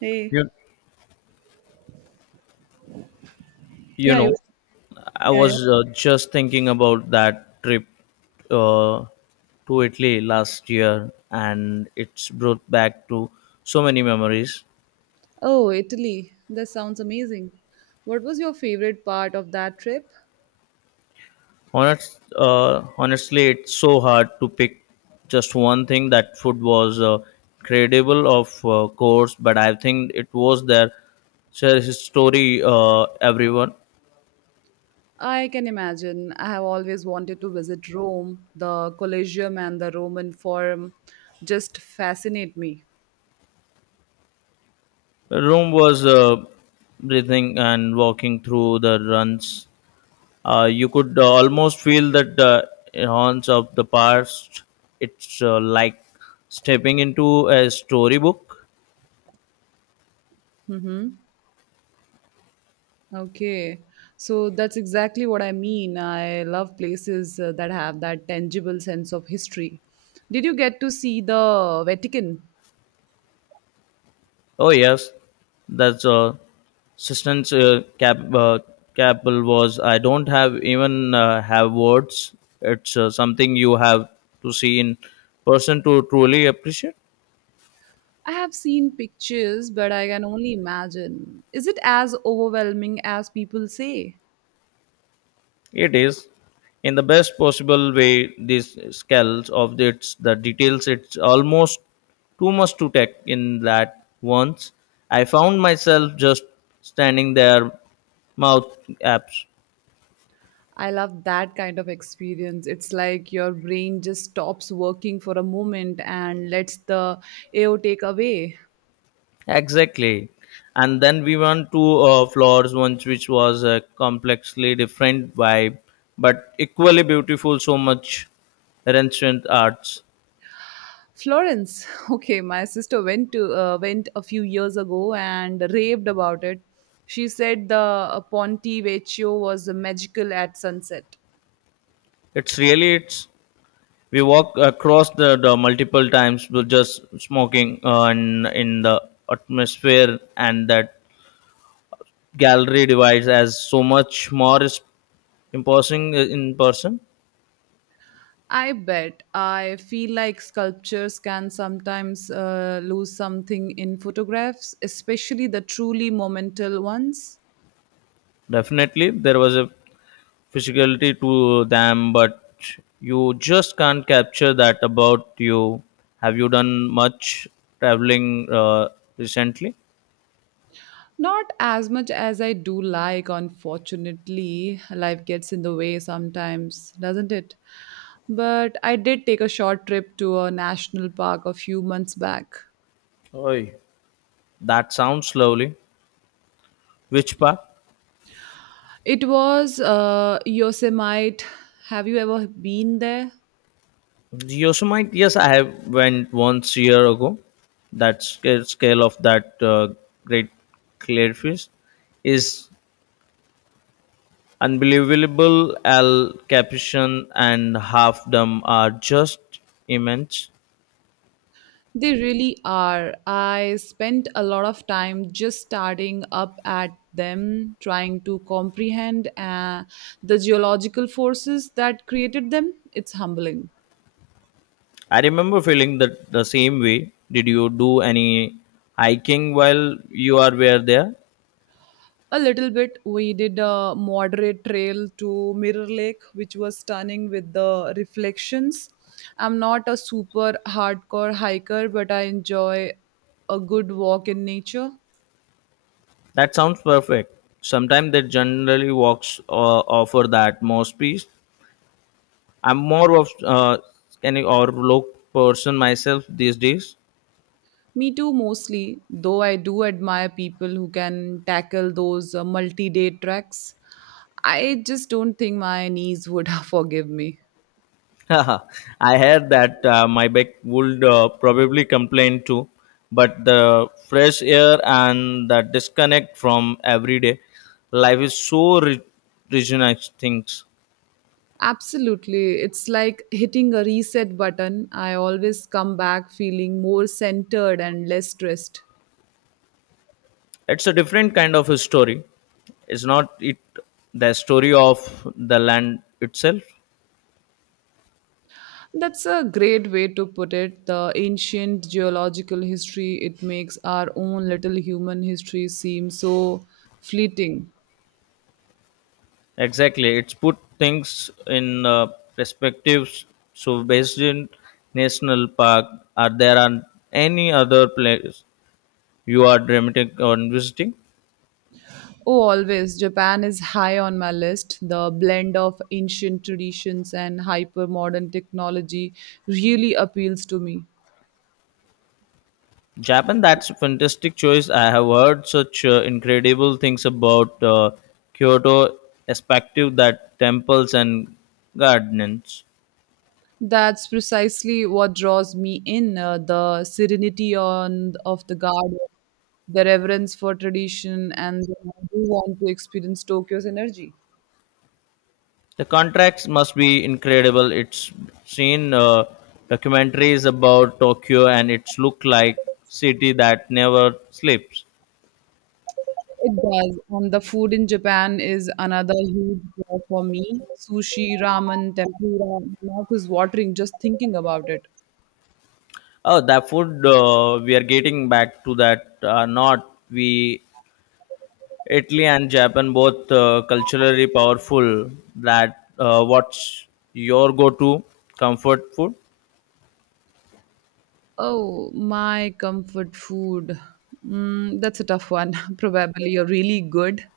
Hey, You, you yeah, you, know, I yeah, yeah. was just thinking about that trip uh, to Italy last year, and it's brought back to so many memories. Oh, Italy. That sounds amazing. What was your favorite part of that trip? Honestly, it's so hard to pick just one thing. That food was incredible, of course, but I think it was their share story. Everyone, I can imagine. I have always wanted to visit Rome. The Colosseum and the Roman Forum just fascinate me. Rome was breathing and walking through the runs. You could almost feel that the haunts of the past. It's like stepping into a storybook. Mm-hmm. Okay, so that's exactly what I mean. I love places that have that tangible sense of history. Did you get to see the Vatican? Oh yes, that's assistance capable was. I don't have even have words. It's something you have to see in person to truly appreciate. I have seen pictures, but I can only imagine. Is it as overwhelming as people say? It is, in the best possible way, these scales of its the details. It's almost too much to take in that once. I found myself just standing there, mouth apps. I love that kind of experience. It's like your brain just stops working for a moment and lets the AO take away. Exactly. And then we went to floors once, which was a complexly different vibe, but equally beautiful. So much ancient arts. Florence, okay, my sister went a few years ago and raved about it. She said the Ponte Vecchio was magical at sunset. It's really it's We walk across the multiple times, with just smoking on in the atmosphere, and that gallery divides as so much more is imposing in person. I bet. I feel like sculptures can sometimes lose something in photographs, especially the truly momental ones. Definitely, there was a physicality to them, but you just can't capture that about you. Have you done much traveling recently? Not as much as I do like, unfortunately. Life gets in the way sometimes, doesn't it? But I did take a short trip to a national park a few months back. Oi. That sounds lovely. Which part? It was Yosemite. Have you ever been there? Yosemite, yes, I have went once year ago. That scale of that great clearfish is unbelievable. Al Capuchin and Half Dome are just immense. They really are. I spent a lot of time just staring up at them, trying to comprehend the geological forces that created them. It's humbling. I remember feeling that the same way. Did you do any hiking while you are were there? A little bit. We did a moderate trail to Mirror Lake, which was stunning with the reflections. I'm not a super hardcore hiker, but I enjoy a good walk in nature. That sounds perfect. Sometimes they generally walks offer the utmost peace. I'm more of scanning or look person myself these days. Me too, mostly, though I do admire people who can tackle those multi day treks. I just don't think my knees would forgive me. I heard that my back would probably complain too, but the fresh air and the disconnect from everyday life is so rejuvenating things. Absolutely. It's like hitting a reset button. I always come back feeling more centered and less stressed. It's a different kind of a story. It's not it the story of the land itself. That's a great way to put it. The ancient geological history, it makes our own little human history seem so fleeting. Exactly, it's put things in perspectives. So, based in National Park, are there are any other place you are dramatic on visiting? Oh, always. Japan is high on my list. The blend of ancient traditions and hyper modern technology really appeals to me. Japan, that's a fantastic choice. I have heard such incredible things about Kyoto, aspective that temples and gardens. That's precisely what draws me in the serenity on, of the garden, the reverence for tradition, and then I do want to experience Tokyo's energy. The contracts must be incredible. It's seen documentaries about Tokyo and it's look like city that never sleeps. It does. And the food in Japan is another huge draw for me. Sushi, ramen, tempura, my mouth is watering just thinking about it. Oh, the food we are getting back to that not we Italy and Japan both culturally powerful. That what's your go-to comfort food? Oh, my comfort food. Mm, that's a tough one. Probably a really good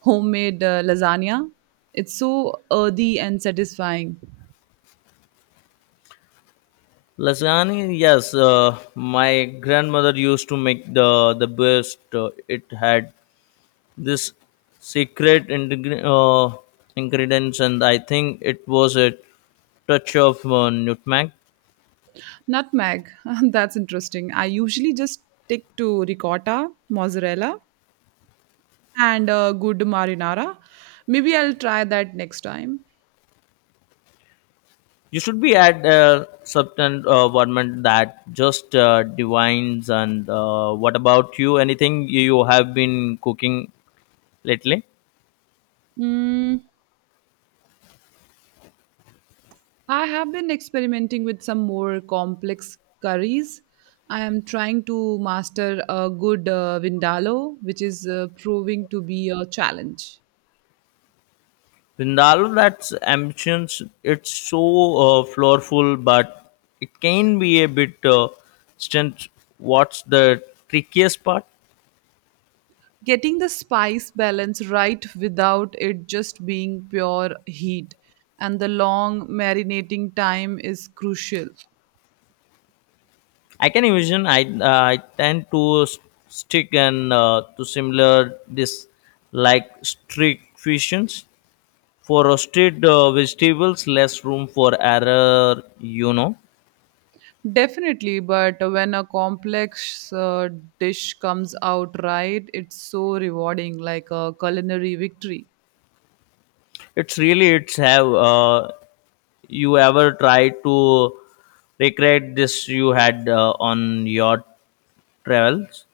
homemade lasagna. It's so earthy and satisfying. Lasagna, yes. My grandmother used to make the best. It had this secret ingredients and I think it was a touch of nutmeg. Nutmeg. That's interesting. I usually just stick to ricotta, mozzarella, and good marinara. Maybe I'll try that next time. You should be at a substance environment that just divines, and what about you, anything you have been cooking lately? Mm, I have been experimenting with some more complex curries. I am trying to master a good vindaloo, which is proving to be a challenge. In that's of ambitions, it's so floorful but it can be a bit stint. What's the trickiest part? Getting the spice balance right without it just being pure heat, and the long marinating time is crucial. I can imagine. I tend to stick and to similar this like strict fusions for roasted vegetables, less room for error. Definitely, but when a complex dish comes out right, it's so rewarding, like a culinary victory. It's really it's have you ever tried to recreate this you had on your travels?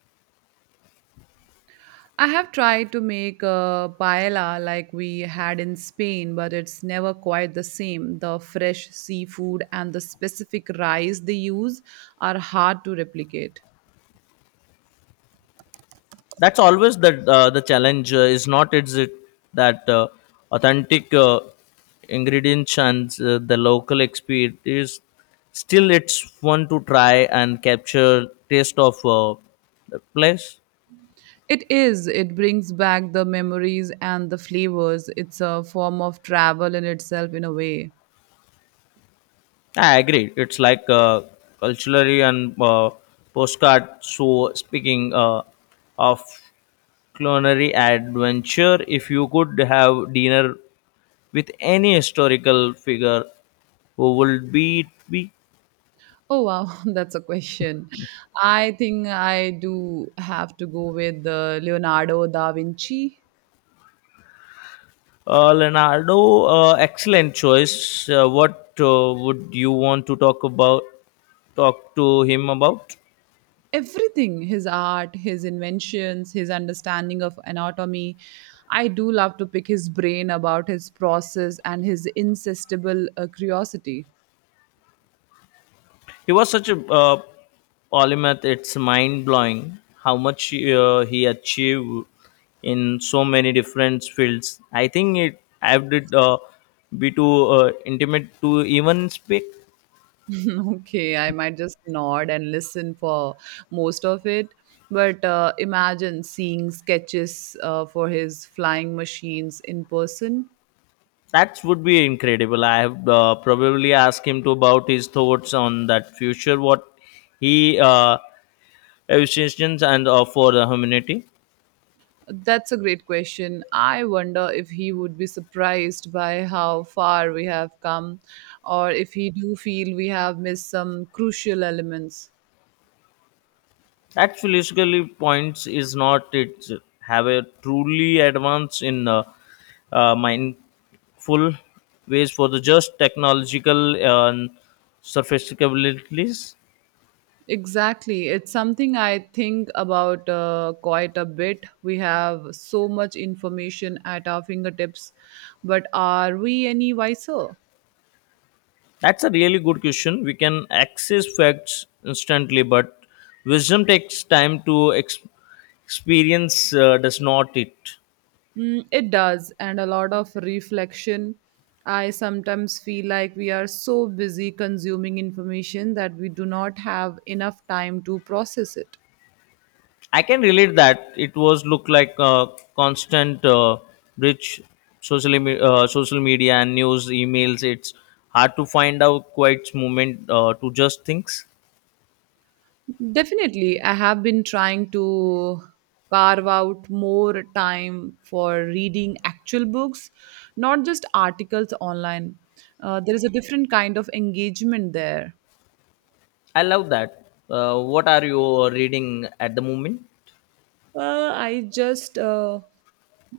I have tried to make a paella like we had in Spain, but it's never quite the same. The fresh seafood and the specific rice they use are hard to replicate. That's always the challenge is not is it that authentic ingredients and the local experience is still it's fun to try and capture taste of the place. It is, it brings back the memories and the flavors. It's a form of travel in itself, in a way. I agree. It's like culturally and postcard. So speaking of culinary adventure, if you could have dinner with any historical figure, who would be it be? Oh wow, that's a question. I think I do have to go with Leonardo da Vinci. Leonardo, excellent choice. What would you want to talk about? Talk to him about? Everything, his art, his inventions, his understanding of anatomy. I do love to pick his brain about his process and his insatiable curiosity. He was such a polymath. It's mind blowing how much he achieved in so many different fields. I think it I would be too intimate to even speak. Okay, I might just nod and listen for most of it. But imagine seeing sketches for his flying machines in person. That would be incredible. I have probably asked him to about his thoughts on that future, what he envisions and for the humanity. That's a great question. I wonder if he would be surprised by how far we have come, or if he do feel we have missed some crucial elements. That philosophically points is not it have a truly advance in mindful ways for the just technological and surface capabilities. Exactly. It's something I think about quite a bit. We have so much information at our fingertips, but are we any wiser? That's a really good question. We can access facts instantly, but wisdom takes time to experience. Does not it? Mm, it does, and a lot of reflection. I sometimes feel like we are so busy consuming information that we do not have enough time to process it. I can relate that it was look like a constant bridge social social media and news emails. It's hard to find out quite moment to just things. Definitely, I have been trying to carve out more time for reading actual books, not just articles online. There is a different kind of engagement there. I love that. What are you reading at the moment? Uh, I just uh,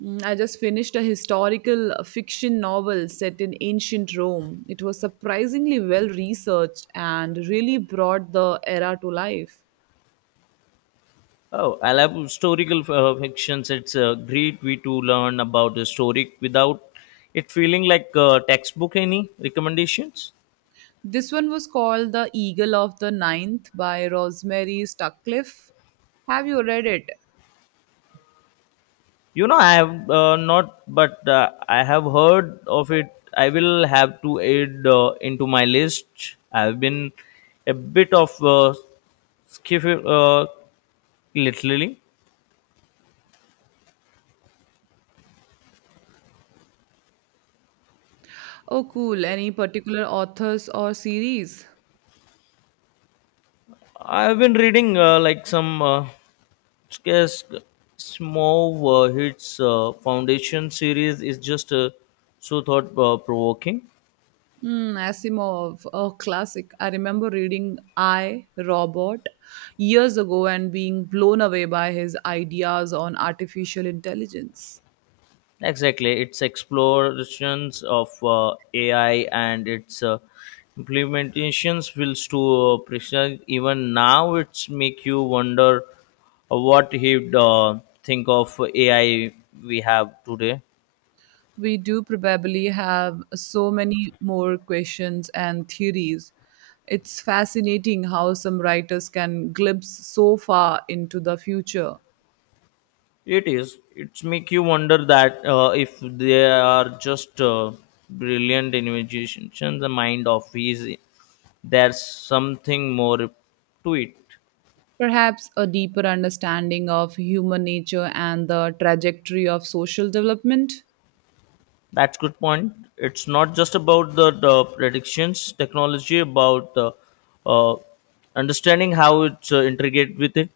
I just finished a historical fiction novel set in ancient Rome. It was surprisingly well researched and really brought the era to life. Oh, I love historical fictions. It's a great way to learn about the story without it feeling like a textbook. Any recommendations? This one was called The Eagle of the Ninth by Rosemary Stuckliff. Have you read it? You know, I have not, but I have heard of it. I will have to add into my list. I have been a bit of skiff, literally. Oh, cool. Any particular authors or series? I have been reading like some scarce small hits foundation series is just so thought provoking. Mm, Asimov, a classic. I remember reading I, Robot years ago and being blown away by his ideas on artificial intelligence. Exactly, it's explorations of AI and its implementations will to precise. Even now, it's make you wonder what he'd think of AI we have today. We do probably have so many more questions and theories. It's fascinating how some writers can glimpse so far into the future. It is. It's make you wonder that if they are just brilliant inventions, the mind of his, there's something more to it. Perhaps a deeper understanding of human nature and the trajectory of social development, That's good point. It's not just about the predictions technology, about uh, understanding how it's integrate with it.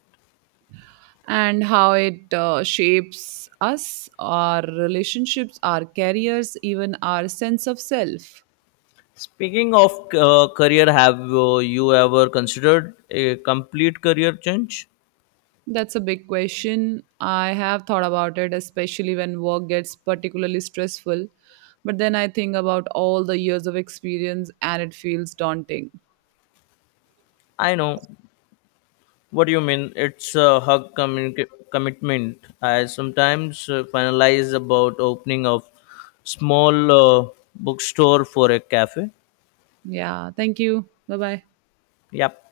and how it shapes us, our relationships, our careers, even our sense of self. Speaking of career, have you ever considered a complete career change? That's a big question. I have thought about it, especially when work gets particularly stressful. But then I think about all the years of experience and it feels daunting. I know what do you mean. It's a hug commitment. I sometimes finalize about opening of small bookstore for a cafe. Yeah, thank you. Bye bye. Yep.